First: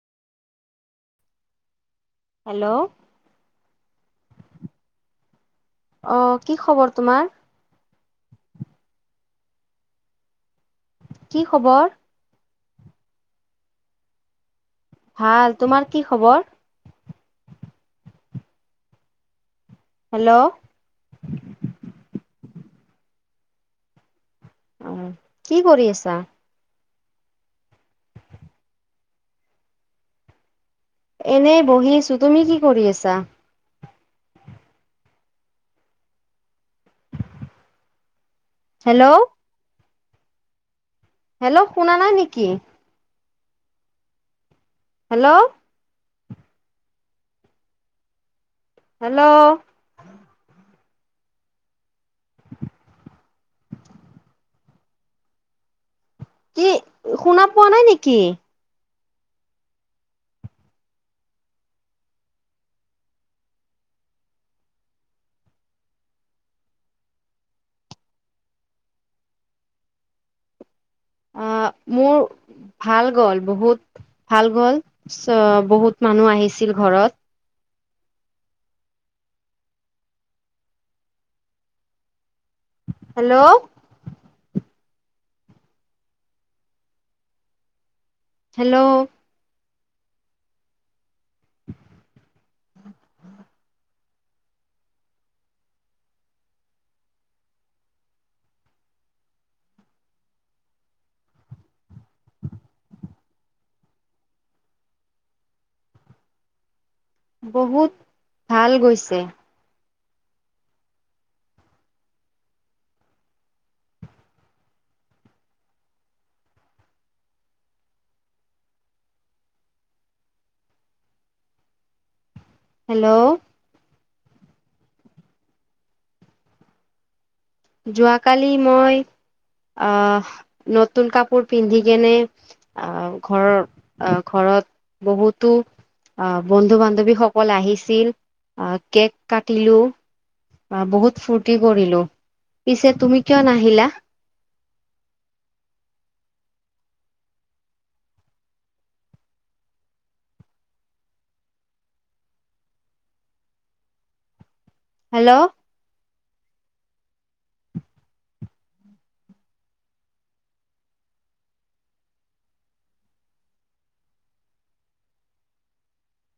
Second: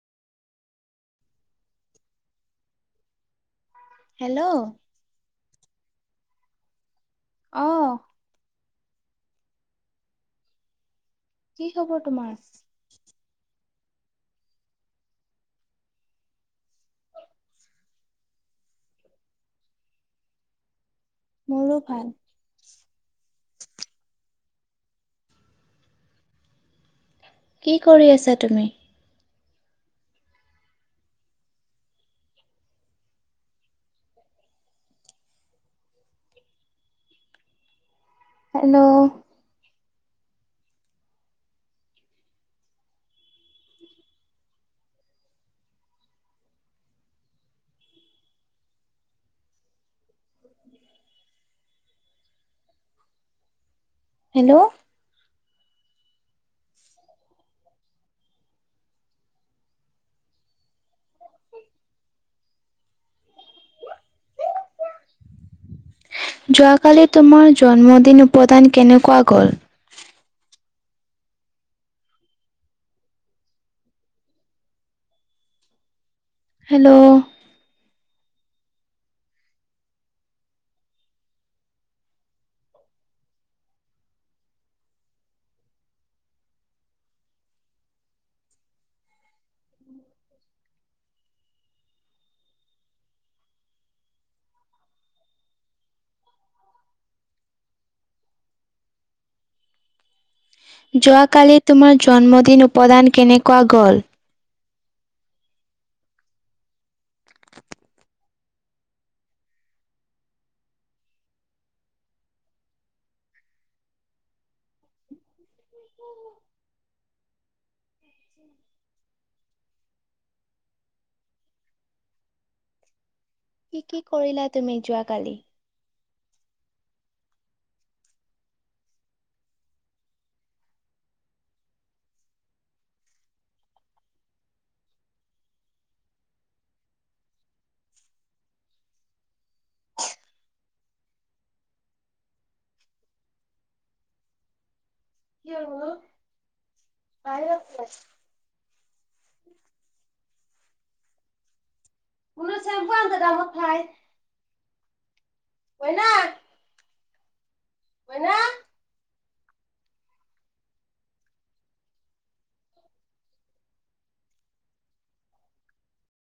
Hello hello অ কি খবৰ তোমাৰ অ কি খবৰ তোমাৰ ভাল তোমাৰ কি খবৰ হেল্ল' মোৰো ভাল। উম, কি কৰি আছা? কি কৰি আছা তুমি? এনেই বহি আছোঁ তুমি কি কৰি আছা? হেল্ল'। হেল্ল' শুনা নাই নেকি? হেল্ল'। হেল্ল'। হেল্ল'। কি শুনা পোৱা নাই নেকি? যোৱাকালি তোমাৰ জন্মদিন উপদান কেনেকুৱা গ'ল? অ', মোৰ ভাল গ'ল, বহুত ভাল গ'ল চ বহুত মানুহ আহিছিল হেল্ল' ঘৰত। হেল্ল'। হেল্ল'। [inaudible] যোৱাকালি তোমাৰ জন্মদিন উপদান কেনেকুৱা গ'ল? বহুত ভাল গৈছে। হেল্ল'। কি কৰিলা তুমি যোৱাকালি? যোৱাকালি মই অহ, নতুন কাপোৰ পিন্ধি কেনে অহ, ঘৰৰ অহ, ঘৰত বহুতো অহ, বন্ধু বান্ধৱীসকল আহিছিল অহ, কেক কাটিলো। অ', বহুত ফূৰ্তি কৰিলো। পিছে তুমি কিয় নাহিলা? [inaudible] [unintelligible] হেল্ল'। [inaudible] [inaudible]